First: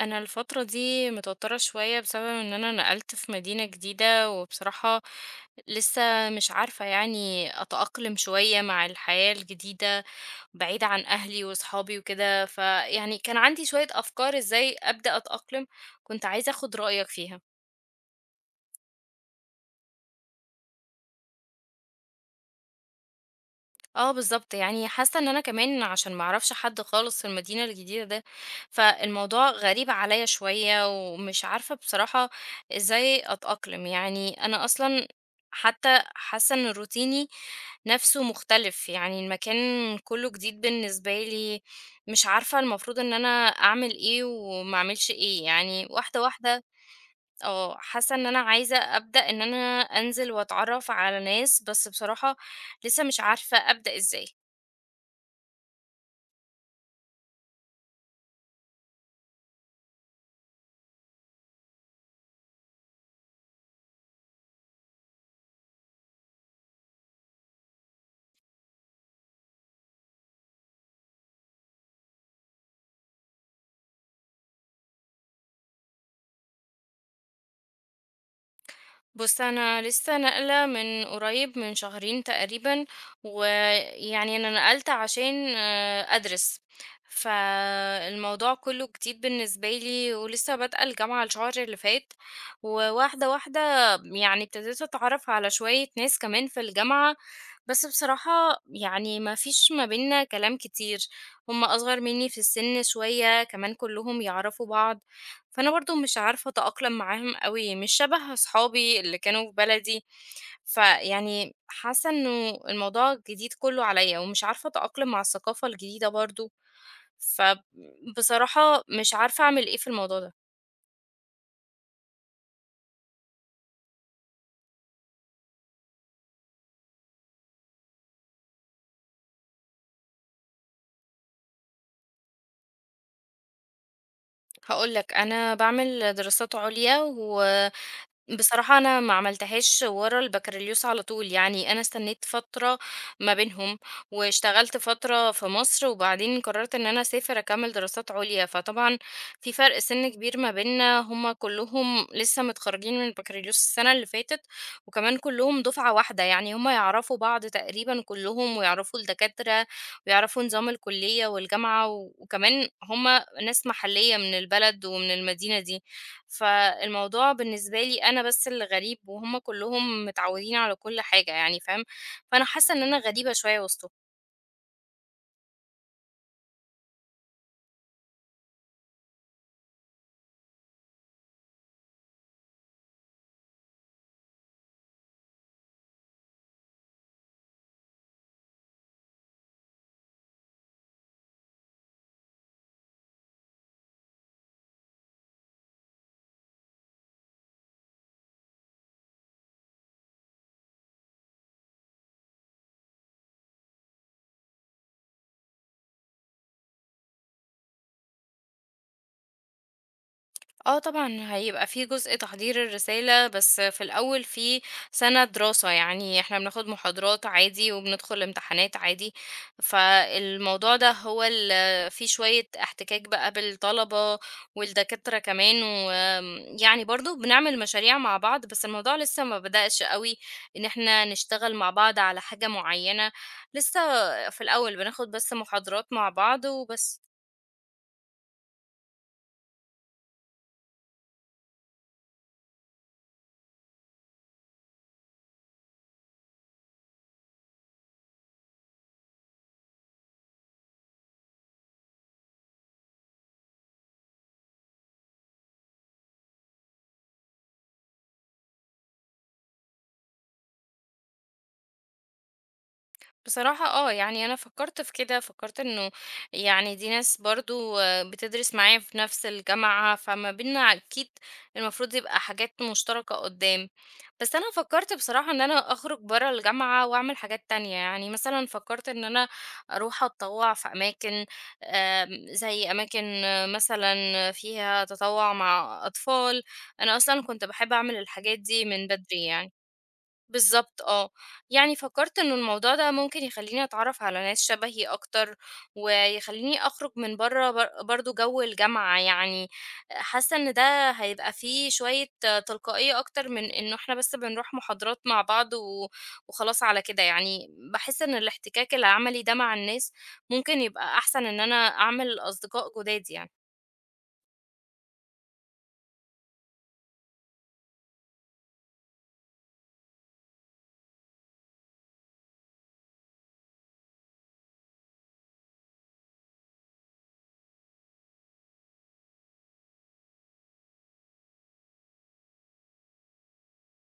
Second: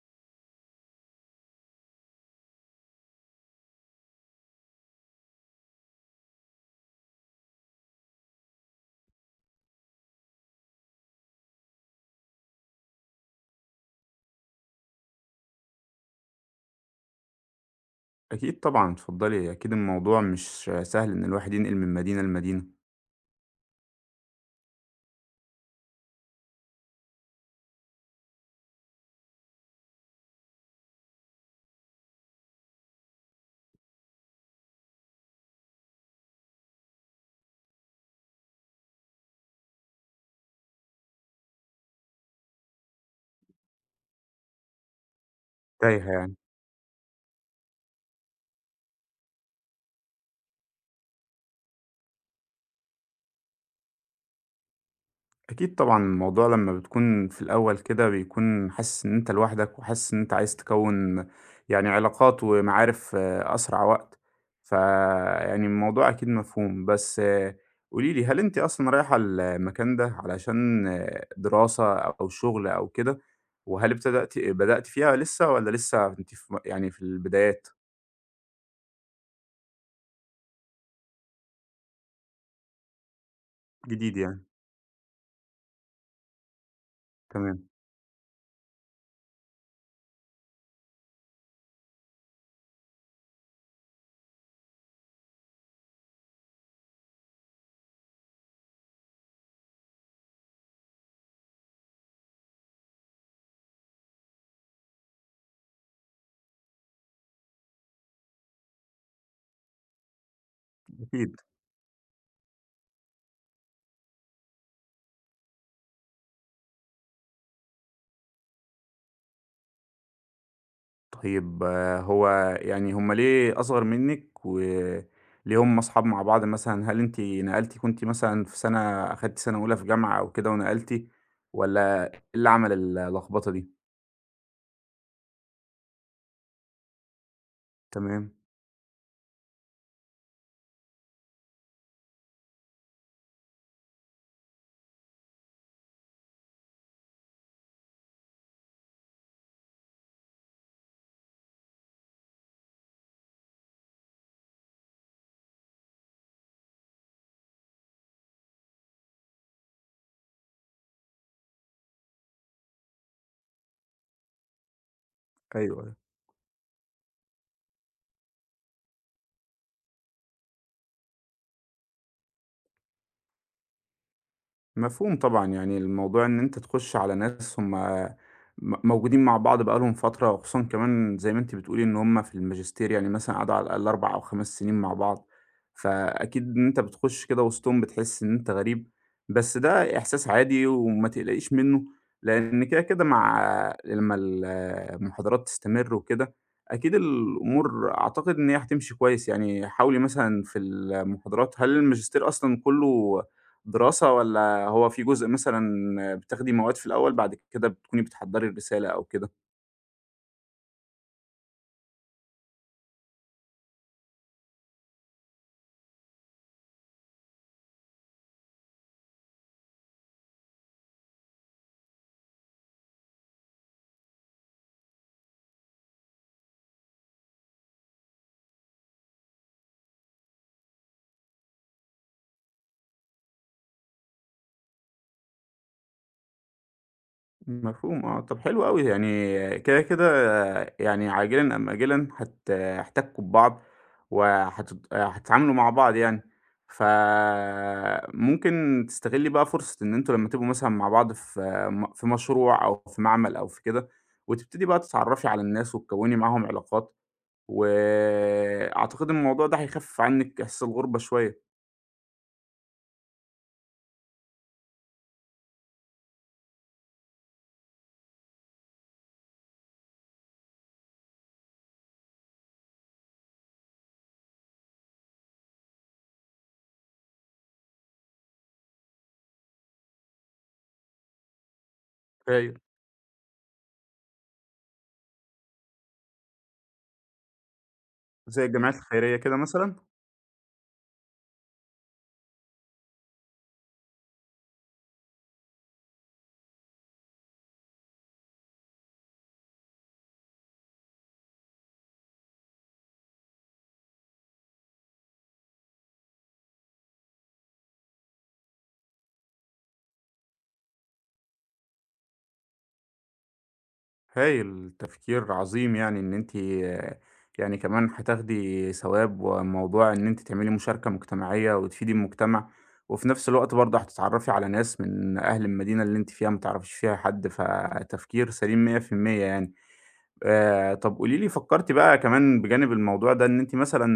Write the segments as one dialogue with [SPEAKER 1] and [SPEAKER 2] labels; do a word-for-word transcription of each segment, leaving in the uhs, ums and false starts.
[SPEAKER 1] انا الفتره دي متوتره شويه بسبب ان انا نقلت في مدينه جديده، وبصراحه لسه مش عارفه يعني اتاقلم شويه مع الحياه الجديده، بعيده عن اهلي واصحابي وكده. فيعني كان عندي شويه افكار ازاي ابدا اتاقلم، كنت عايزه اخد رايك فيها.
[SPEAKER 2] أكيد طبعًا، اتفضّلي، أكيد الموضوع مش سهل إن الواحد ينقل من مدينة لمدينة
[SPEAKER 1] آه بالضبط، يعني حاسة إن أنا كمان عشان ما أعرفش حد خالص في المدينة الجديدة ده، فالموضوع غريب عليَّ شوية ومش عارفة بصراحة إزاي أتأقلم، يعني أنا أصلًا حتى حاسة إن روتيني نَفْسه مختلف، يعني المكان كُلّه جديد بالنسبة لي، مش عارفة المفروض إن أنا أعمل إيه وما أعملش إيه، يعني
[SPEAKER 2] تايهة
[SPEAKER 1] واحدة،
[SPEAKER 2] يعني.
[SPEAKER 1] واحدة. آه، حاسة إن أنا عايزة أبدأ إن أنا أنزل وأتعرّف على ناس، بس بصراحة لسه مش عارفة أبدأ إزاي.
[SPEAKER 2] أكيد طبعًا الموضوع لمّا بتكون في الأول كده بيكون حاسس إن أنت لوحدك وحاسس إن أنت عايز تكوّن يعني علاقات ومعارف في أسرع وقت، فيعني الموضوع أكيد مفهوم. بس قولي لي، هل أنتِ أصلًا رايحة المكان ده علشان آه، دراسة أو شغل أو كده؟ وهل ابتدأتِ بدأتِ فيها لسه والّا لسه أنتِ في م يعني في البدايات؟
[SPEAKER 1] بُص، أنا لسه ناقلة من قريب من شهرين تقريبًا،
[SPEAKER 2] جديد
[SPEAKER 1] ويعني
[SPEAKER 2] يعني،
[SPEAKER 1] أنا نقلت عشان آه، أدرس،
[SPEAKER 2] تمام،
[SPEAKER 1] فالموضوع كله جديد بالنسبة لي، ولسه بادئة الجامعة الشهر اللي فات، وواحدة واحدة يعني ابتديت أتعرف على شوية ناس كمان في الجامعة، بس بصراحة يعني ما فيش ما بيننا كلام كتير، هُم أصغر مني في السن شوية، كمان كلهم يعرفوا بعض. فأنا برضه مش عارفة أتأقلم معاهم أوي، مش شبه أصحابي اللي كانوا في بلدي،
[SPEAKER 2] أكيد.
[SPEAKER 1] فيعني حاسة إنه الموضوع الجديد كله عليّا، ومش عارفة أتأقلم مع الثقافة الجديدة برضه، فبصراحة مش عارفة أعمل إيه في الموضوع ده.
[SPEAKER 2] طيب آه، هو يعني هم ليه أصغر منِّك، وليه هم أصحاب مع بعض مثلًا؟ هل أنتِ نقلتِ كنتِ مثلًا في سنة أخدتِ سنة أولى في جامعة أو كده ونقلتِ، والّا إيه اللي عمل اللخبطة دي؟
[SPEAKER 1] هاقول لك، أنا باعمل دراسات عليا،
[SPEAKER 2] تمام،
[SPEAKER 1] وبصراحة أنا ما عملتهاش ورا البكالوريوس على طول، يعني أنا استنيت فترة ما بينهم، واشتغلت فترة في مصر، وبعدين قررت إن أنا أسافر أكمل دراسات عليا، فطبعًا في فرق سِن كبير ما بيننا، هُم كلّهم لسه متخرجين من البكالوريوس السنة اللي فاتت، وكمان كلّهم دفعة واحدة، يعني هُم يعرفوا بعض تقريبًا كلّهم، ويعرفوا الدكاترة، ويعرفوا نظام الكلية والجامعة، و- وكمان هُم ناس محلية من البلد ومن المدينة
[SPEAKER 2] أيوه،
[SPEAKER 1] دي،
[SPEAKER 2] أيوه.
[SPEAKER 1] فالموضوع بالنسبة لي أنا بس اللي غريب وهم كلّهم متعودين على كل حاجة يعني فاهم، فأنا حاسة إن أنا غريبة شوية وسطهم.
[SPEAKER 2] مفهوم طبعًا، يعني الموضوع إن أنت تخُش على ناس هم م موجودين مع بعض بقى لهم فترة، وخصوصًا كمان زي ما أنتِ بتقولي إن هم في الماجستير، يعني مثلًا قعدوا على الأقل أربع أو خمس سنين مع بعض، فأكيد إن أنت بتخُش كده وسطهم بتحس إن أنت غريب، بس ده إحساس عادي وما تقلقيش منه، لإن كده، كده مع لمّا ال المحاضرات تستمر وكده، أكيد الأمور أعتقد إن هي هتمشي كويس، يعني حاولي مثلًا في المحاضرات هل الماجستير أصلًا كُلّه دراسة والّا هو في جزء مثلًا بتاخدي مواد في الأول، بعد كده بتكوني بتحضّري الرسالة أو كده.
[SPEAKER 1] آه طبعًا هيبقى في جزء تحضير الرسالة، بس في الأول في سَنة دراسة، يعني إحنا بناخد محاضرات عادي وبندخل امتحانات عادي، فالموضوع ده هو ال فيه شوية احتكاك بقى بالطلبة والدكاترة كمان، وآمم يعني برضه بنعمل مشاريع مع بعض، بس الموضوع لسه ما بدأش أوي إن إحنا نشتغل مع بعض على حاجة معينة، لسه في الأول بناخد بس محاضرات مع بعض وبس.
[SPEAKER 2] مفهوم آه، طب حلو أوي، يعني كده، كده يعني عاجلًا أم آجلًا هت هتحتكّوا ببعض وهتت هتتعاملوا مع بعض يعني، فممكن تستغلّي بقى فرصة إن أنتم لمّا تبقوا مثلًا مع بعض في م في مشروع أو في معمل أو في كده، وتبتدي بقى تتعرّفي على الناس وتكوّني معاهم علاقات، وأعتقد الموضوع ده هيخفف عنِّك إحساس الغُربة شوية.
[SPEAKER 1] بصراحة اه يعني انا فكرت في كده فكرت انه يعني دي ناس برضو آه، بتدرس معايا في نفس الجامعة فما بينا اكيد المفروض يبقى حاجات مشتركة قدام، بس انا فكرت بصراحة ان انا اخرج برا الجامعة واعمل حاجات تانية، يعني مثلا فكرت ان انا اروح اتطوع في اماكن، آم،
[SPEAKER 2] ايوه
[SPEAKER 1] زي اماكن آه، مثلا فيها تطوع مع اطفال. انا اصلا كنت بحب اعمل الحاجات
[SPEAKER 2] زي
[SPEAKER 1] دي
[SPEAKER 2] الجمعيات
[SPEAKER 1] من
[SPEAKER 2] الخيرية
[SPEAKER 1] بدري
[SPEAKER 2] كده
[SPEAKER 1] يعني.
[SPEAKER 2] مثلًا؟
[SPEAKER 1] بالضبط آه. يعني فكّرت إنه الموضوع ده ممكن يخلّيني أتعرّف على ناس شبهي أكتر، ويخلّيني أخرج من برّه بر برضه جو الجامعة يعني، حاسّة إن ده هيبقى فيه شوية تلقائية أكتر من إنه إحنا بس بنروح محاضرات مع بعض و وخلاص على كده يعني، باحس إن الاحتكاك العملي ده مع الناس ممكن يبقى أحسن إن أنا أعمل أصدقاء جُداد يعني.
[SPEAKER 2] هايل، تفكير عظيم يعني إن أنتِ يعني كمان هتاخدي ثواب، وموضوع إن أنتِ تعملي مشاركة مجتمعية وتفيدي المجتمع، وفي نفس الوقت برضه هتتعرّفي على ناس من أهل المدينة اللي أنتِ فيها ما تعرفيش فيها حد، فتفكير سليم مية في المية يعني. آآ طب قولي لي فكرتِ بقى كمان بجانب الموضوع ده إن أنتِ مثلًا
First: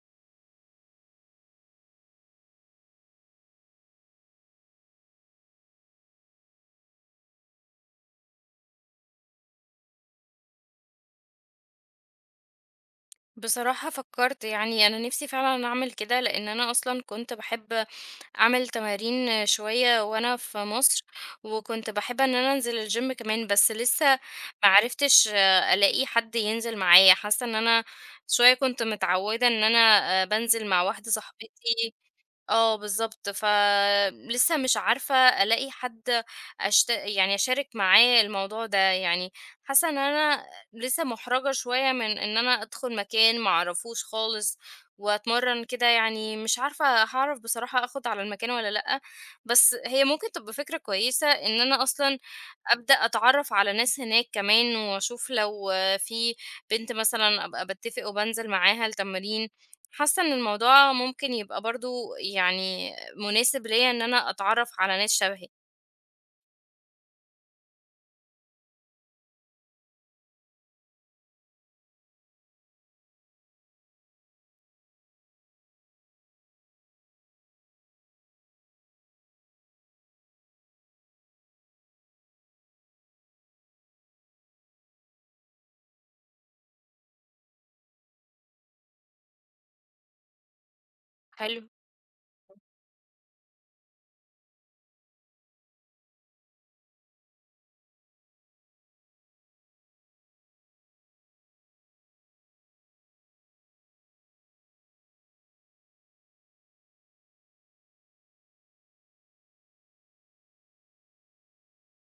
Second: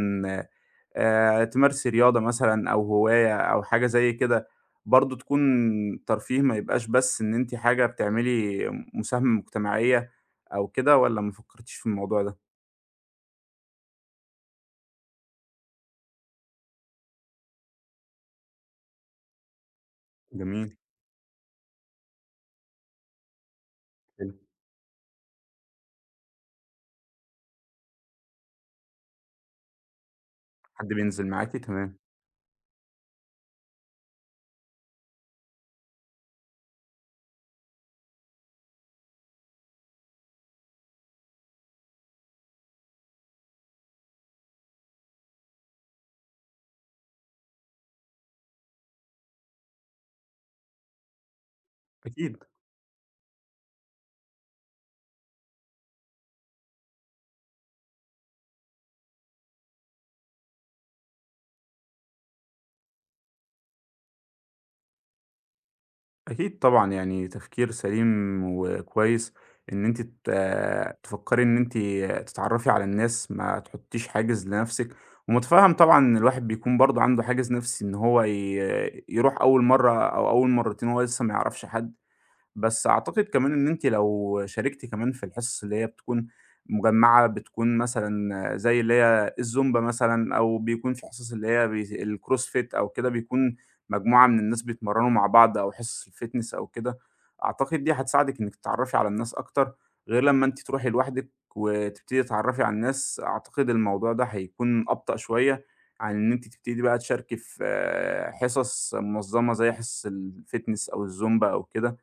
[SPEAKER 2] آآ تمارسي رياضة مثلًا أو هواية أو حاجة زي كده، برضه تكون ترفيه ما يبقاش بس إن أنتِ حاجة بتعملي مساهمة مجتمعية أو كده والّا ما فكرتيش في الموضوع ده؟
[SPEAKER 1] بصراحة فكرت، يعني أنا نفسي فعلًا أعمل كده، لإن أنا أصلًا كنت باحب أعمل تمارين شوية وأنا في
[SPEAKER 2] جميل،
[SPEAKER 1] مصر، وكنت باحب إن أنا أنزل الgym كمان، بس لسه
[SPEAKER 2] حلو.
[SPEAKER 1] ما عرفتش ألاقي حد ينزل معايا، حاسة إن أنا شوية كنت متعودة إن أنا آآ، بانزل مع
[SPEAKER 2] حد
[SPEAKER 1] واحدة
[SPEAKER 2] بينزل
[SPEAKER 1] صاحبتي.
[SPEAKER 2] معاكِ؟ تمام.
[SPEAKER 1] آه بالضبط، فلسه مش عارفة ألاقي حد أشت يعني أشارك معاه الموضوع ده، يعني حاسة إن أنا لسه مُحرَجة شوية من إن أنا أدخُل مكان ما أعرفوش خالص وأتمرّن كده، يعني مش عارفة هاعرف بصراحة آخُد على المكان والّا لأ، بس هي ممكن تبقى فكرة كويسة إن أنا أصلًا
[SPEAKER 2] أكيد.
[SPEAKER 1] أبدأ أتعرّف على ناس هناك كمان وأشوف لو في بنت مثلًا أبقى باتفق وبانزل معاها التمرين، حاسة إن الموضوع ممكن يبقى برضه يعني مناسب ليّا إن أنا أتعرّف على ناس شبهي.
[SPEAKER 2] أكيد طبعًا، يعني تفكير سليم وكويس إن أنتِ ت تفكّري إن أنتِ تتعرّفي على الناس، ما تحطّيش حاجز لنَفْسِك، ومُتفهّم طبعًا إن الواحد بيكون برضه عنده حاجز نَفْسي إن هو ي يروح أول مرّة أو أول مرّتين وهو لسه ما يعرفش حد، بس أعتقد كمان إن أنتِ لو شاركتِ كمان في الحصص اللي هي بتكون مجمّعة، بتكون مثلًا زي اللي هي الزومبا مثلًا أو بيكون في حصص اللي
[SPEAKER 1] حلو.
[SPEAKER 2] هي بي الCrossfit أو كده، بيكون مجموعة من الناس بيتمرّنوا مع بعض أو حصص الfitness أو كده، أعتقد دي هتساعدِك إنِّك تتعرّفي على الناس أكتر، غير لمّا أنتِ تروحي لوحدِك وتبتدي تتعرّفي على الناس، أعتقد الموضوع ده هيكون أبطأ شوية عن إن أنتِ تبتدي بقى تشاركي في آه، حصص منظّمة زي حصص الfitness أو الزومبا أو كده.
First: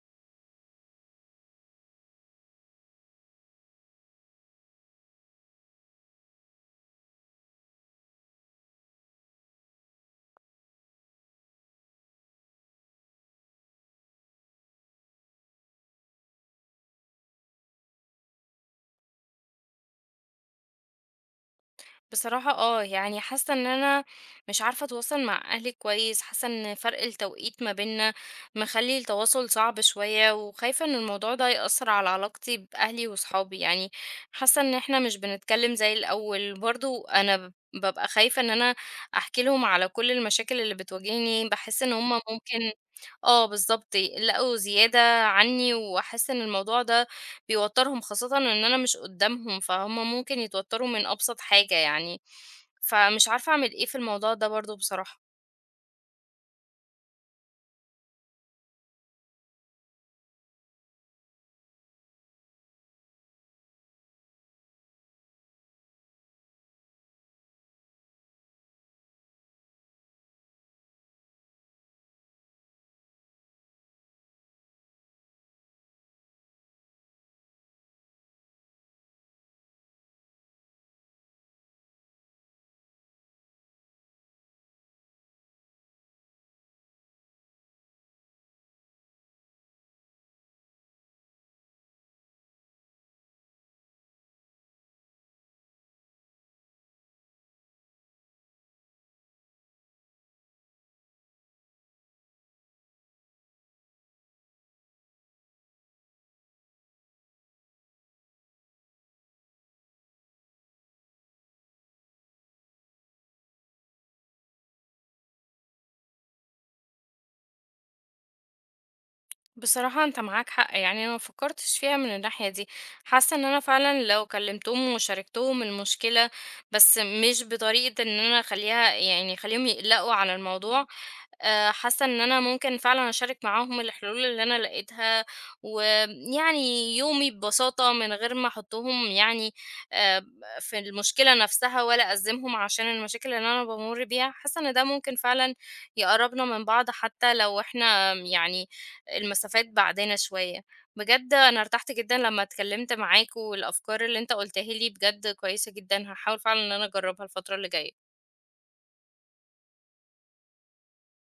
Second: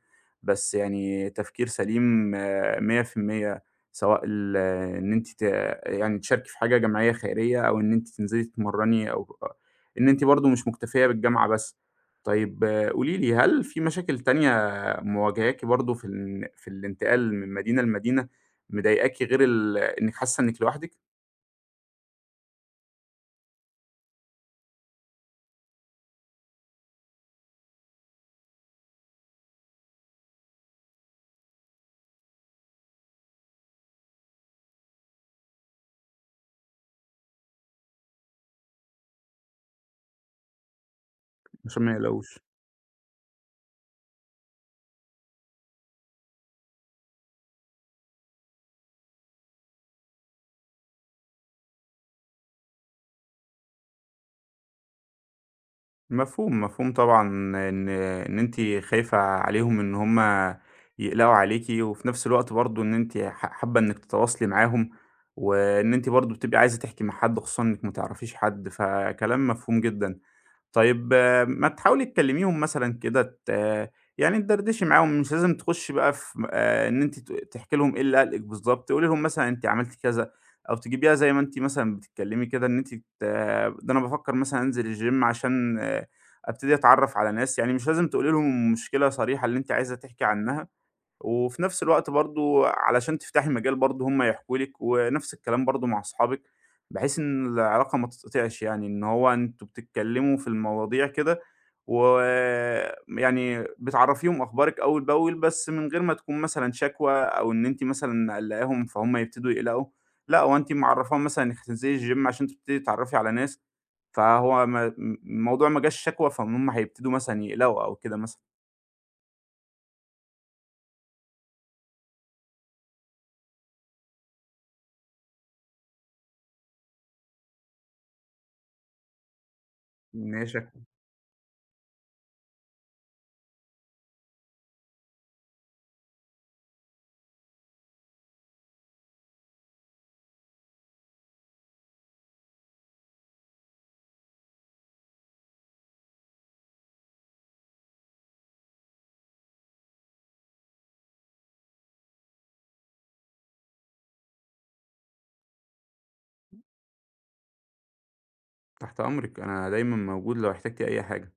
[SPEAKER 2] بس يعني تفكير سليم آآ مية في المية سواء ال آه، إن أنتِ ت يعني تشاركي في حاجة جمعية خيرية أو إن أنتِ تنزلي تتمرّني أو إن أنتِ برضه مش مكتفية بالجامعة بس. طيب آه، قولي لي، هل في مشاكل تانية مواجهاكِ برضه في الن في الانتقال من مدينة لمدينة مضايقاكِ غير ال إنِّك حاسة إنِّك لوحدِك؟
[SPEAKER 1] بصراحة آه، يعني حاسة إن أنا مش عارفة أتواصل مع أهلي كويس، حاسة إن فرق التوقيت ما بيننا مخلّي التواصل صعب شوية، وخايفة إن الموضوع ده يأثّر على علاقتي بأهلي وصحابي، يعني حاسة إن إحنا مش بنتكلم زي الأول، برضه أنا ب بابقى خايفة إن أنا أحكي لهم على كل المشاكل اللي بتواجهني، باحس
[SPEAKER 2] عشان ما
[SPEAKER 1] إن هُم
[SPEAKER 2] يقلقوش.
[SPEAKER 1] ممكن. آه، بالضبط، يقلقوا زيادة عني، وأحس إن الموضوع ده بيوتّرهم، خاصةً إن أنا مش قدّامهم، فهُم ممكن يتوتّروا من أبسط حاجة يعني، فمش عارفة أعمل إيه في الموضوع ده برضه بصراحة.
[SPEAKER 2] مفهوم، مفهوم طبعًا إن إن أنتِ خايفة عليهم إن هم يقلقوا عليكِ، وفي نفس الوقت برضه إن أنتِ ح حابة إنِّك تتواصلي معاهم، وإن أنتِ برضه بتبقي عايزة تحكي مع حد خصوصًا إنِّك ما تعرفيش حد، فكلام مفهوم جدًا. طيب آه، ما تحاولي تكلميهم مثلًا كده ت آه، يعني تدردشي معاهم، مش لازم تخشي بقى في آآ إن أنتِ ت تحكي لهم إيه اللي قلقِك بالضبط، قولي لهم مثلًا أنتِ عملتِ كذا، أو تجيبيها زي ما أنتِ مثلًا بتتكلمي كده إن أنتِ ت آه، ده أنا بافكر مثلًا أنزل الgym عشان آه، أبتدي أتعرّف على ناس، يعني مش لازم تقولي لهم المشكلة صريحة اللي أنتِ عايزة تحكي عنها، وفي نفس الوقت برضه علشان تفتحي مجال برضه هم يحكوا لِك، ونفس الكلام برضه مع أصحابِك، بحيث إن العلاقة ما تتقطعش يعني، إن هو أنتم بتتكلموا في المواضيع كده و يعني بتعرّفيهم أخبارِك أول بأول، بس من غير ما تكون مثلًا شكوى أو إن أنتِ مثلًا مقلّقاهم فهُم يبتدوا يقلقوا، لأ هو أنتِ معرّفاهم مثلًا إنِّك هتنزلي الgym عشان تبتدي تتعرّفي على ناس، فهو ما الموضوع ما جاش شكوى فهُم هيبتدوا مثلًا يقلقوا أو كده مثلًا.
[SPEAKER 1] بصراحة انت معاك حق، يعني انا مفكرتش فيها من الناحية دي، حاسة ان انا فعلا لو كلمتهم وشاركتهم المشكلة، بس مش بطريقة ان انا اخليها يعني اخليهم يقلقوا على
[SPEAKER 2] إن هي شكوى.
[SPEAKER 1] الموضوع. آه، حاسه ان انا ممكن فعلا اشارك معاهم الحلول اللي انا لقيتها ويعني يومي ببساطه من غير ما احطهم يعني آه، في المشكله نفسها ولا ازمهم عشان المشاكل اللي انا بمر بيها، حاسه ان ده ممكن فعلا يقربنا من بعض حتى لو احنا يعني المسافات بعدنا شوية. بجد أنا ارتحت جدًا لمّا اتكلمت معاك، والأفكار اللي أنت قُلتها لي بجد كويسة جدًا، هاحاول فعلًا إن أنا أجربها الفترة اللي جاية.
[SPEAKER 2] تحت أمرِك، أنا دايمًا موجود لو احتجتِ أي حاجة.